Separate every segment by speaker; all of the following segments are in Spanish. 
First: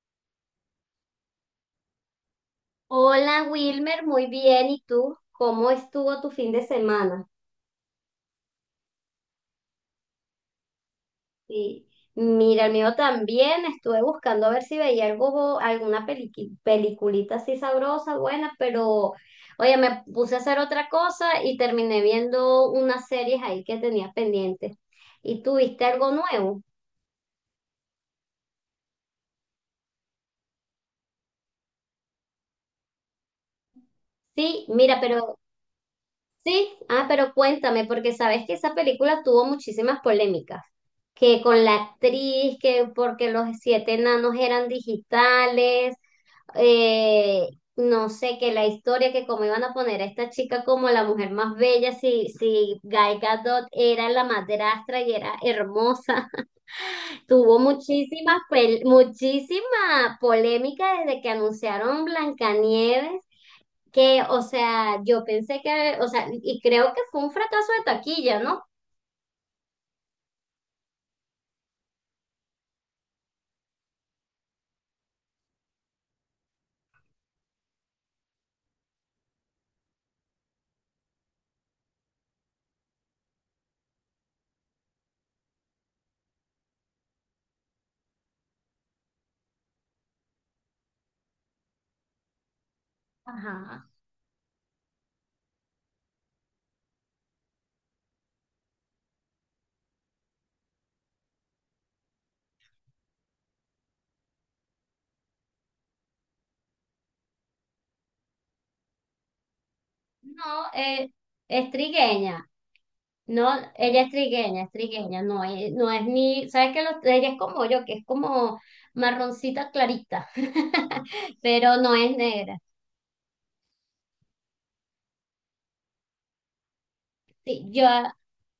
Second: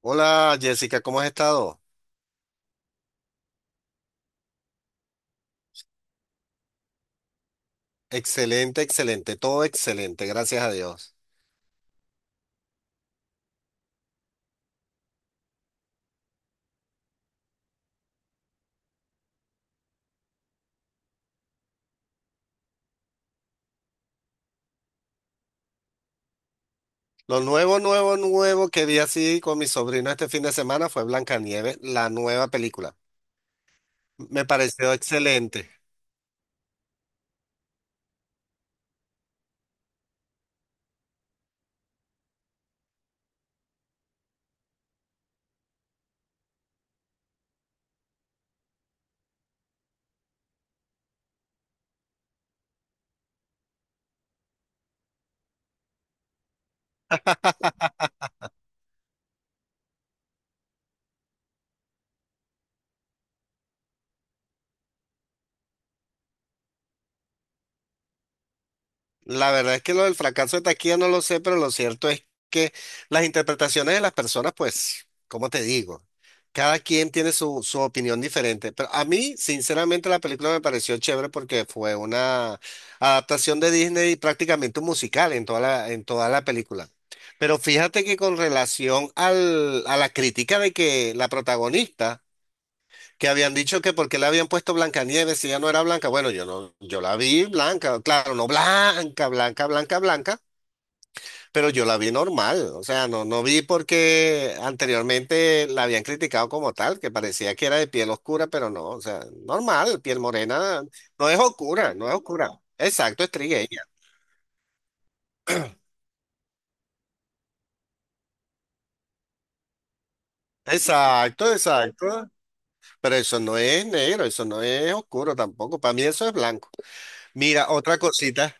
Speaker 1: Hola Jessica, ¿cómo has estado?
Speaker 2: Hola Wilmer, muy bien. ¿Y tú? ¿Cómo estuvo tu fin de semana?
Speaker 1: Excelente, excelente, todo excelente, gracias a Dios.
Speaker 2: Y mira, el mío también. Estuve buscando a ver si veía algo, alguna peliculita así sabrosa, buena, pero oye, me puse a hacer otra cosa y terminé viendo unas series ahí que tenía pendientes. ¿Y tú viste algo nuevo?
Speaker 1: Lo nuevo, nuevo, nuevo que vi así con mi sobrino este fin de semana fue Blancanieves, la nueva película. Me
Speaker 2: Sí,
Speaker 1: pareció
Speaker 2: mira, pero
Speaker 1: excelente.
Speaker 2: sí, ah, pero cuéntame, porque sabes que esa película tuvo muchísimas polémicas, que con la actriz, que porque los siete enanos eran digitales, eh, no sé, que la historia, que cómo iban a poner a esta chica como la mujer más bella, si Gal Gadot era la madrastra y era hermosa, tuvo muchísima polémica desde que anunciaron Blancanieves que, o sea, yo pensé que, o sea, y creo que fue un fracaso de taquilla, ¿no?
Speaker 1: La verdad es que lo del fracaso de taquilla no lo sé, pero lo cierto es que las interpretaciones de las personas, pues, ¿cómo te digo? Cada quien tiene su opinión diferente. Pero a mí, sinceramente, la película me pareció chévere porque fue una adaptación de Disney y prácticamente un musical en en toda la película. Pero fíjate que con relación a la crítica de que la protagonista que habían dicho
Speaker 2: Ajá.
Speaker 1: que porque le habían puesto Blancanieves si ya no era blanca. Bueno, yo no, yo la vi blanca, claro, no blanca, blanca, blanca, blanca, pero yo la vi normal. O sea, no, no vi porque anteriormente la habían criticado como tal, que parecía que era de piel oscura, pero no, o sea, normal, piel
Speaker 2: No,
Speaker 1: morena,
Speaker 2: eh,
Speaker 1: no es
Speaker 2: es
Speaker 1: oscura, no es
Speaker 2: trigueña.
Speaker 1: oscura. Exacto, es
Speaker 2: No,
Speaker 1: trigueña.
Speaker 2: ella es trigueña, es trigueña. No, no es ni, ¿sabes que los, ella es como yo, que es como marroncita clarita,
Speaker 1: Exacto,
Speaker 2: pero no es
Speaker 1: exacto.
Speaker 2: negra.
Speaker 1: Pero eso no es negro, eso no es oscuro tampoco. Para mí eso es blanco.
Speaker 2: Sí,
Speaker 1: Mira,
Speaker 2: yo,
Speaker 1: otra cosita.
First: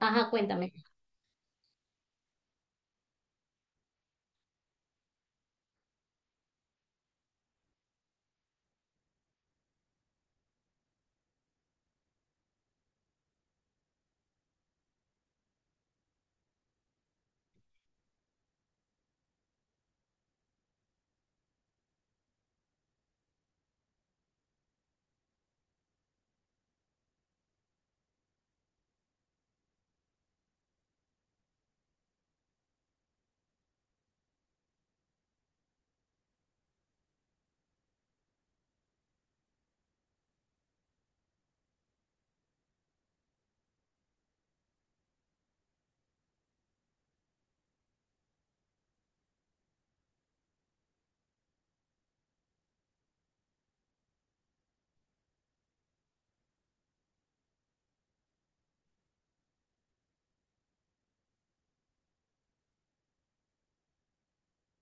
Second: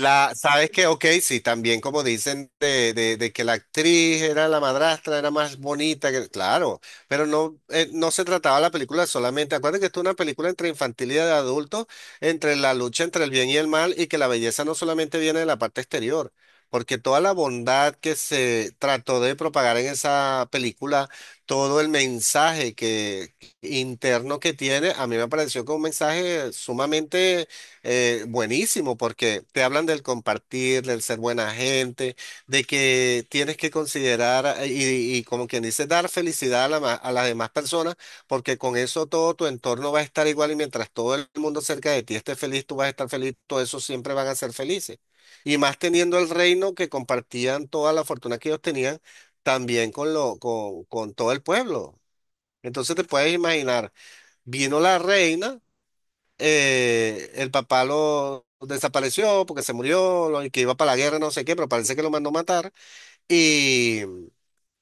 Speaker 2: ajá,
Speaker 1: sabes
Speaker 2: cuéntame.
Speaker 1: que, ok, sí, también como dicen de que la actriz era la madrastra, era más bonita, que, claro, pero no, no se trataba la película solamente, acuérdate que esto es una película entre infantil y de adultos, entre la lucha entre el bien y el mal, y que la belleza no solamente viene de la parte exterior, porque toda la bondad que se trató de propagar en esa película, todo el mensaje que interno que tiene, a mí me pareció que un mensaje sumamente buenísimo, porque te hablan del compartir, del ser buena gente, de que tienes que considerar y como quien dice, dar felicidad a, la ma- a las demás personas, porque con eso todo tu entorno va a estar igual y mientras todo el mundo cerca de ti esté feliz, tú vas a estar feliz, todos esos siempre van a ser felices. Y más teniendo el reino que compartían toda la fortuna que ellos tenían, también con todo el pueblo. Entonces te puedes imaginar, vino la reina el papá lo desapareció porque se murió, lo, y que iba para la guerra, no sé qué, pero parece que lo mandó matar. Y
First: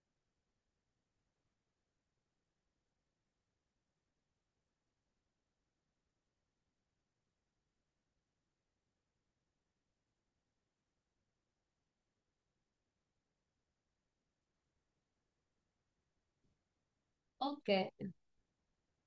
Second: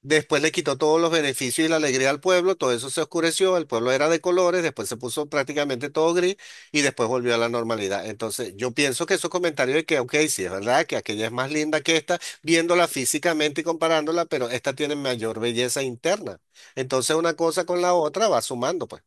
Speaker 1: después le quitó todos los beneficios y la alegría al pueblo, todo eso se oscureció, el pueblo era de colores, después se puso prácticamente todo gris y después volvió a la normalidad. Entonces, yo pienso que esos comentarios de que, ok, sí, es verdad que aquella es más linda que esta, viéndola físicamente y comparándola, pero esta tiene mayor belleza interna. Entonces, una cosa
Speaker 2: Ok.
Speaker 1: con la otra va sumando, pues.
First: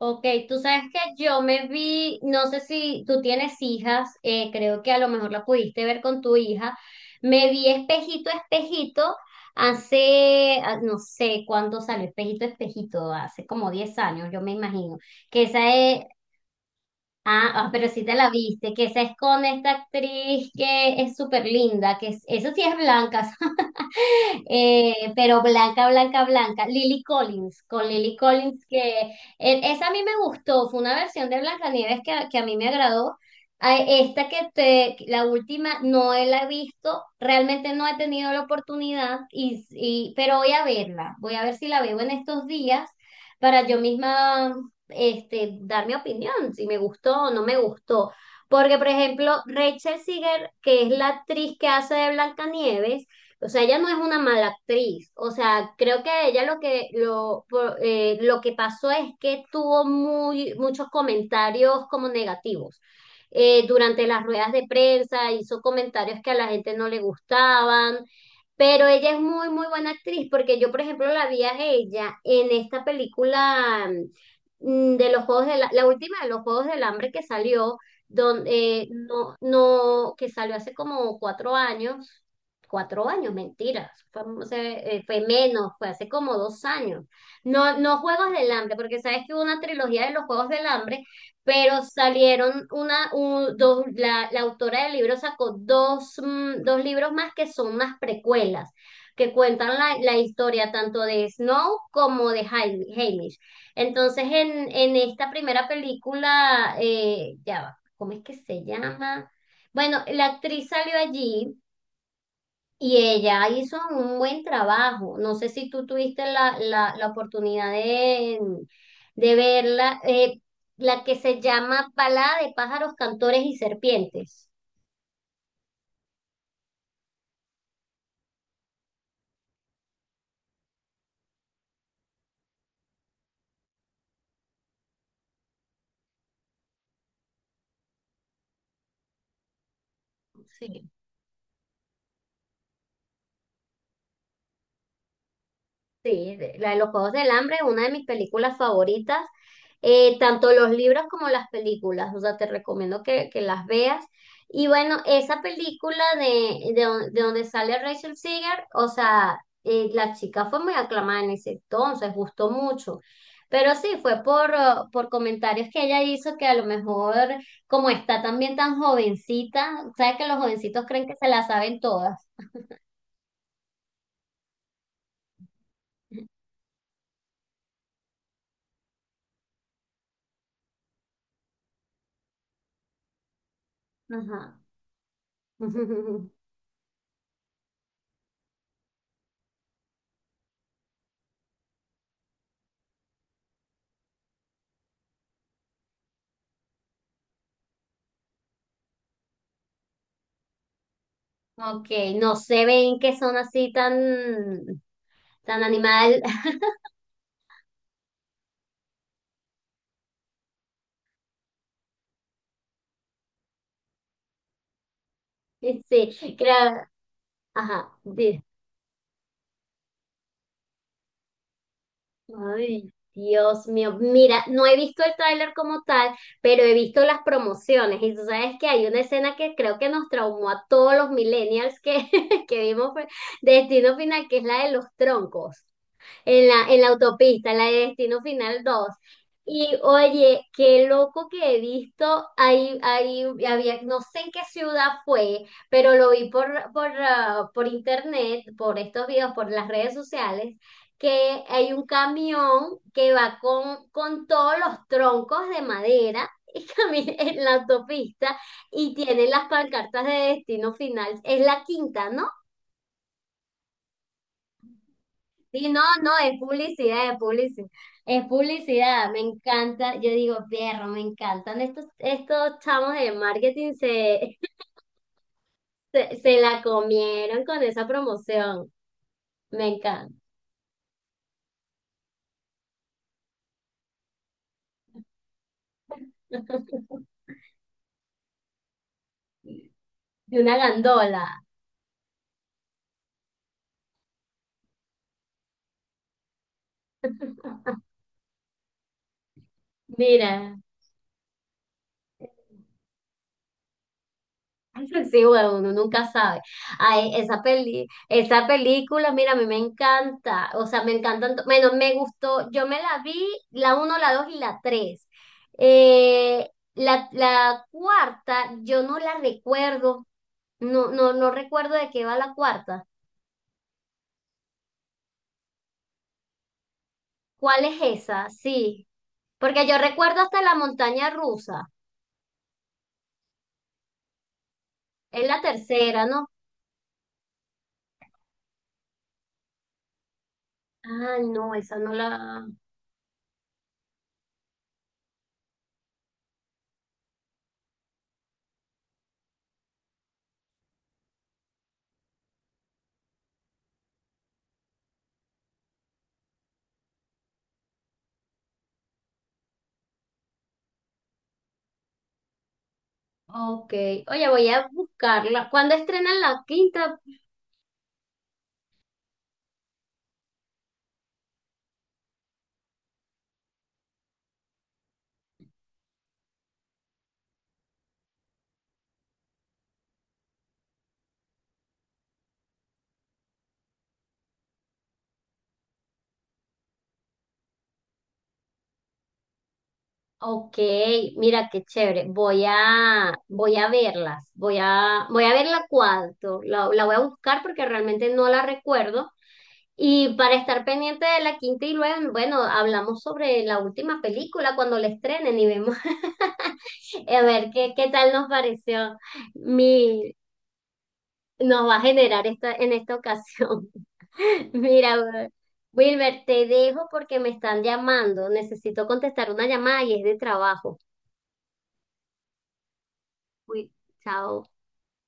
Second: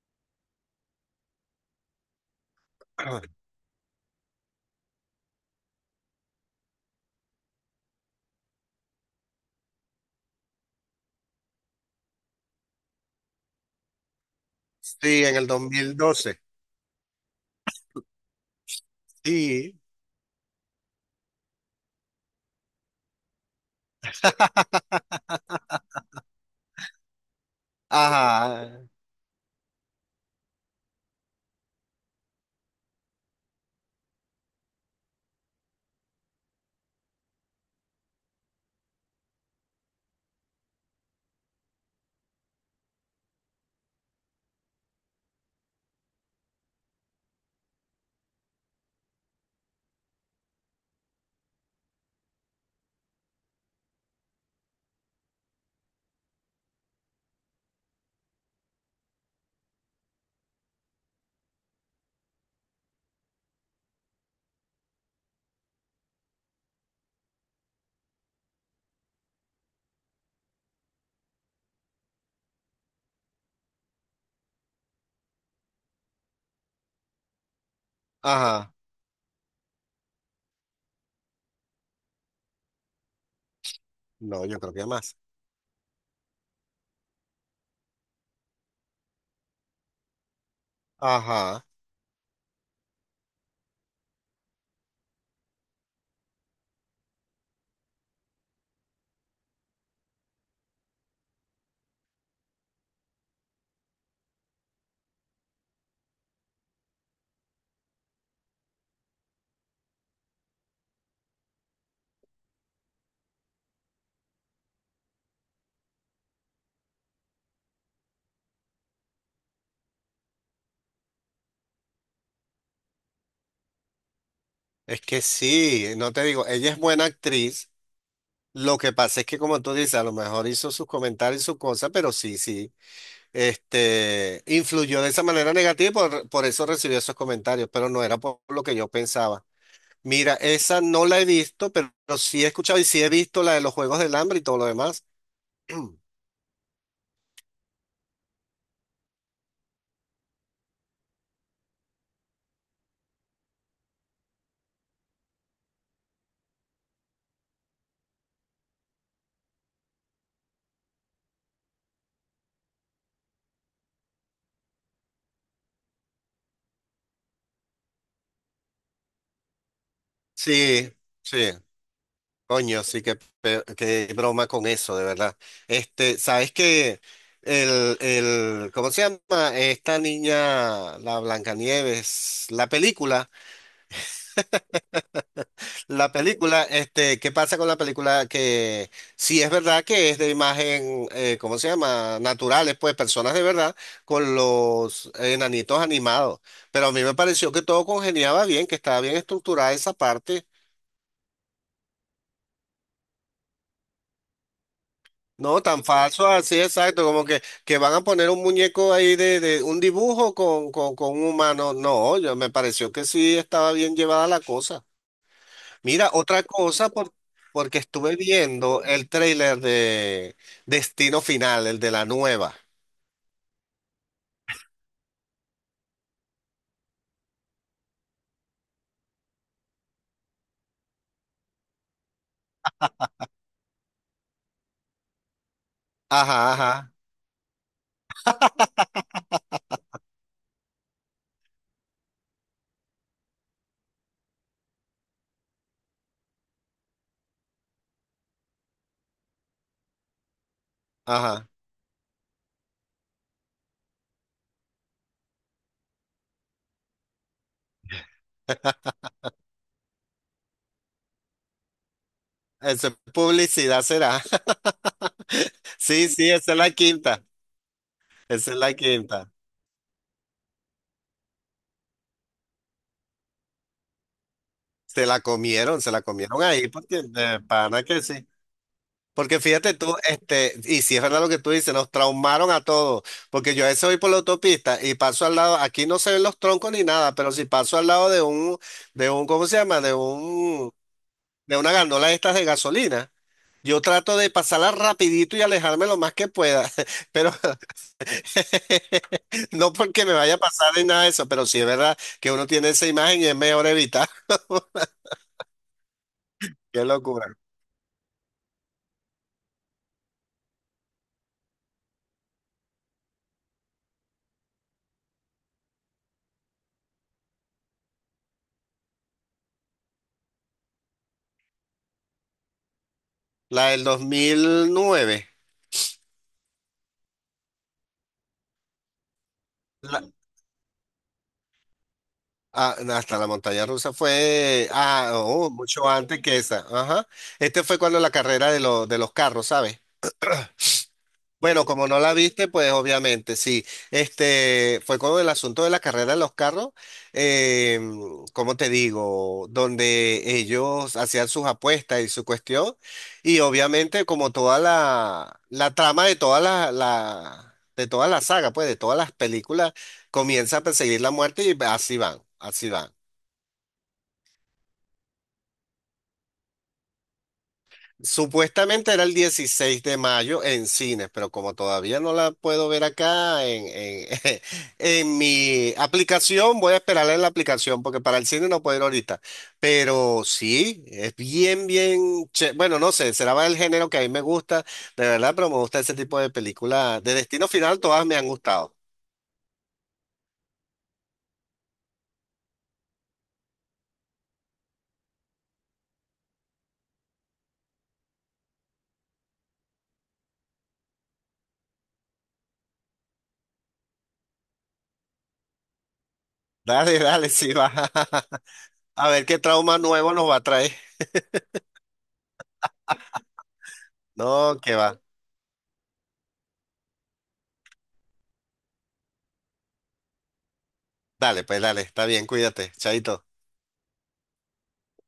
Speaker 2: Ok, tú sabes que yo me vi, no sé si tú tienes hijas, creo que a lo mejor la pudiste ver con tu hija, me vi espejito, espejito, hace, ah, no sé cuándo salió espejito, espejito, hace como 10 años, yo me imagino,
Speaker 1: Sí, en
Speaker 2: que
Speaker 1: el dos
Speaker 2: esa
Speaker 1: mil
Speaker 2: es,
Speaker 1: doce.
Speaker 2: pero sí te la viste, que esa es con esta
Speaker 1: Sí,
Speaker 2: actriz que es súper linda, eso sí es blanca, pero blanca, blanca, blanca. Lily Collins, con Lily Collins,
Speaker 1: ajá,
Speaker 2: que esa a mí me gustó, fue una versión de Blancanieves que a mí me agradó. A esta que te, la última, no la he visto, realmente no he tenido la oportunidad, pero voy a verla, voy a ver si la veo en estos días para yo misma este, dar mi opinión, si me gustó o no me gustó. Porque, por ejemplo, Rachel Ziegler, que es la actriz que hace de Blancanieves, o sea, ella no es una mala actriz. O sea, creo que ella lo que pasó es que tuvo muy, muchos comentarios como negativos. Durante las ruedas de prensa hizo comentarios que a la gente no le gustaban, pero ella es muy, muy buena actriz porque yo, por ejemplo, la vi a ella en esta película de los Juegos de la, la última de los Juegos del Hambre que salió, donde,
Speaker 1: ajá.
Speaker 2: no, que salió hace como 4 años 4 años, mentiras,
Speaker 1: No, yo creo que más.
Speaker 2: fue menos, fue hace como 2 años. No, no Juegos del Hambre, porque sabes que hubo una trilogía de los Juegos del Hambre,
Speaker 1: Ajá.
Speaker 2: pero salieron dos, la autora del libro sacó dos, dos libros más que son unas precuelas, que cuentan la, la historia tanto de Snow como de Haymitch. Entonces, en esta primera película, ya va, ¿cómo es que se llama? Bueno, la actriz salió allí y ella hizo un buen trabajo. No sé si tú tuviste la, la, la oportunidad de verla, la que se llama Balada de pájaros, cantores y serpientes.
Speaker 1: Es que sí, no te digo, ella es buena actriz. Lo que pasa es que, como tú dices, a lo mejor hizo sus comentarios y su cosa, pero sí, sí. Este, influyó de esa manera negativa y por eso recibió esos comentarios, pero no era por lo que yo pensaba. Mira, esa
Speaker 2: Sí,
Speaker 1: no la he visto, pero sí he escuchado y sí he visto la de los Juegos del Hambre y todo lo demás.
Speaker 2: sí, la de los Juegos del Hambre es una de mis películas favoritas, tanto los libros como las películas, o sea, te recomiendo que las veas. Y bueno, esa película de, de donde sale Rachel Seeger, o sea, la chica fue muy aclamada en ese entonces, gustó mucho. Pero sí, fue por comentarios que ella hizo que a lo mejor, como está también tan jovencita, sabes que los jovencitos
Speaker 1: Sí,
Speaker 2: creen que se
Speaker 1: sí.
Speaker 2: la saben todas.
Speaker 1: Coño, sí, qué, pe- qué broma con eso, de verdad. Este, ¿sabes que ¿cómo se llama? Esta niña, la Blancanieves,
Speaker 2: Ajá.
Speaker 1: la película, este, ¿qué pasa con la película? Que sí es verdad que es de imagen, ¿cómo se llama? Naturales, pues, personas de verdad, con los enanitos animados. Pero a mí me pareció que todo congeniaba bien, que estaba bien estructurada esa parte.
Speaker 2: Ok, no se ven que son así tan, tan
Speaker 1: No, tan
Speaker 2: animal.
Speaker 1: falso, así exacto, como que van a poner un muñeco ahí de un dibujo con un humano. No, yo me pareció que sí estaba bien llevada la cosa. Mira,
Speaker 2: Sí,
Speaker 1: otra
Speaker 2: creo.
Speaker 1: cosa, por- porque
Speaker 2: Ajá.
Speaker 1: estuve viendo el tráiler de Destino Final, el de la nueva.
Speaker 2: Ay, Dios mío. Mira, no he visto el tráiler como tal, pero he visto las promociones. Y tú sabes que hay una escena que creo que nos traumó a todos los millennials que, que vimos fue Destino Final, que es la de los troncos. En
Speaker 1: Ajá,
Speaker 2: la, en la
Speaker 1: ajá,
Speaker 2: autopista, en la de Destino Final dos. Y oye, qué loco que he visto, ahí, ahí había, no sé en qué ciudad fue, pero lo vi por, por internet, por estos videos, por las redes sociales, que
Speaker 1: ajá.
Speaker 2: hay un camión que va con todos los troncos de madera y camina en la autopista y tiene las pancartas de destino final. Es la quinta, ¿no?
Speaker 1: Esa publicidad será.
Speaker 2: Sí, no,
Speaker 1: Sí,
Speaker 2: no,
Speaker 1: sí,
Speaker 2: es
Speaker 1: esa es la
Speaker 2: publicidad, es
Speaker 1: quinta.
Speaker 2: publicidad, es
Speaker 1: Esa es la
Speaker 2: publicidad, me
Speaker 1: quinta.
Speaker 2: encanta, yo digo, perro, me encantan estos, estos chamos de marketing, se,
Speaker 1: Se la
Speaker 2: se
Speaker 1: comieron
Speaker 2: la
Speaker 1: ahí, porque de
Speaker 2: comieron con
Speaker 1: pana
Speaker 2: esa
Speaker 1: que sí.
Speaker 2: promoción,
Speaker 1: Porque
Speaker 2: me
Speaker 1: fíjate tú,
Speaker 2: encanta,
Speaker 1: este, y si es verdad lo que tú dices, nos traumaron a todos, porque yo a veces voy por la autopista y paso al lado, aquí no se ven los troncos ni nada, pero si paso al lado ¿cómo se llama? De
Speaker 2: de una
Speaker 1: un,
Speaker 2: gandola,
Speaker 1: de una gandola de estas de gasolina, yo trato de pasarla rapidito y alejarme lo más que pueda, pero no porque me vaya a
Speaker 2: mira.
Speaker 1: pasar ni nada de eso, pero sí es verdad que uno tiene esa imagen y es mejor evitar.
Speaker 2: Sí, bueno, uno nunca sabe.
Speaker 1: Qué
Speaker 2: Ay,
Speaker 1: locura.
Speaker 2: esa peli, esa película, mira, a mí me encanta. O sea, me encantan. Bueno, me gustó. Yo me la vi, la uno, la dos y la tres. La, la cuarta, yo no la recuerdo. No, no, no recuerdo de qué va la cuarta.
Speaker 1: La del 2009.
Speaker 2: ¿Cuál es esa? Sí. Porque yo recuerdo hasta la montaña rusa.
Speaker 1: Ah, hasta la montaña rusa fue, ah,
Speaker 2: Es la
Speaker 1: oh, mucho
Speaker 2: tercera,
Speaker 1: antes
Speaker 2: ¿no?
Speaker 1: que esa. Ajá. Este fue cuando la carrera de, lo- de los carros, ¿sabes?
Speaker 2: Ah, no,
Speaker 1: Bueno,
Speaker 2: esa
Speaker 1: como
Speaker 2: no
Speaker 1: no la
Speaker 2: la.
Speaker 1: viste, pues obviamente, sí. Este fue con el asunto de la carrera de los carros, eh, ¿cómo te digo? Donde ellos hacían sus apuestas y su cuestión. Y obviamente, como toda la trama de toda de toda la saga, pues, de todas las películas, comienza a perseguir la muerte y así van, así van.
Speaker 2: Ok. Oye, voy a buscarla. ¿Cuándo estrenan la quinta?
Speaker 1: Supuestamente era el 16 de mayo en cines, pero como todavía no la puedo ver acá en mi aplicación, voy a esperarla en la aplicación porque para el cine no puedo ir ahorita. Pero sí, es bien, bien, che- bueno, no sé, será el género que a mí me gusta, de verdad, pero me gusta ese tipo de películas. De Destino Final todas me han gustado.
Speaker 2: Ok, mira qué chévere. Voy a, voy a verlas. Voy a, voy a verla la. La voy a buscar porque realmente no la recuerdo. Y para estar pendiente de la quinta y luego, bueno, hablamos sobre la última película cuando la estrenen y vemos
Speaker 1: Dale,
Speaker 2: a
Speaker 1: dale,
Speaker 2: ver
Speaker 1: sí, va.
Speaker 2: qué, qué tal nos pareció.
Speaker 1: A ver qué trauma nuevo
Speaker 2: Mi,
Speaker 1: nos va a traer.
Speaker 2: nos va a generar esta, en esta ocasión.
Speaker 1: No, que va.
Speaker 2: Mira, Wilmer, te dejo porque me están llamando. Necesito contestar una llamada y es de trabajo.
Speaker 1: Dale, pues dale, está bien, cuídate, chaito.
Speaker 2: Uy, chao.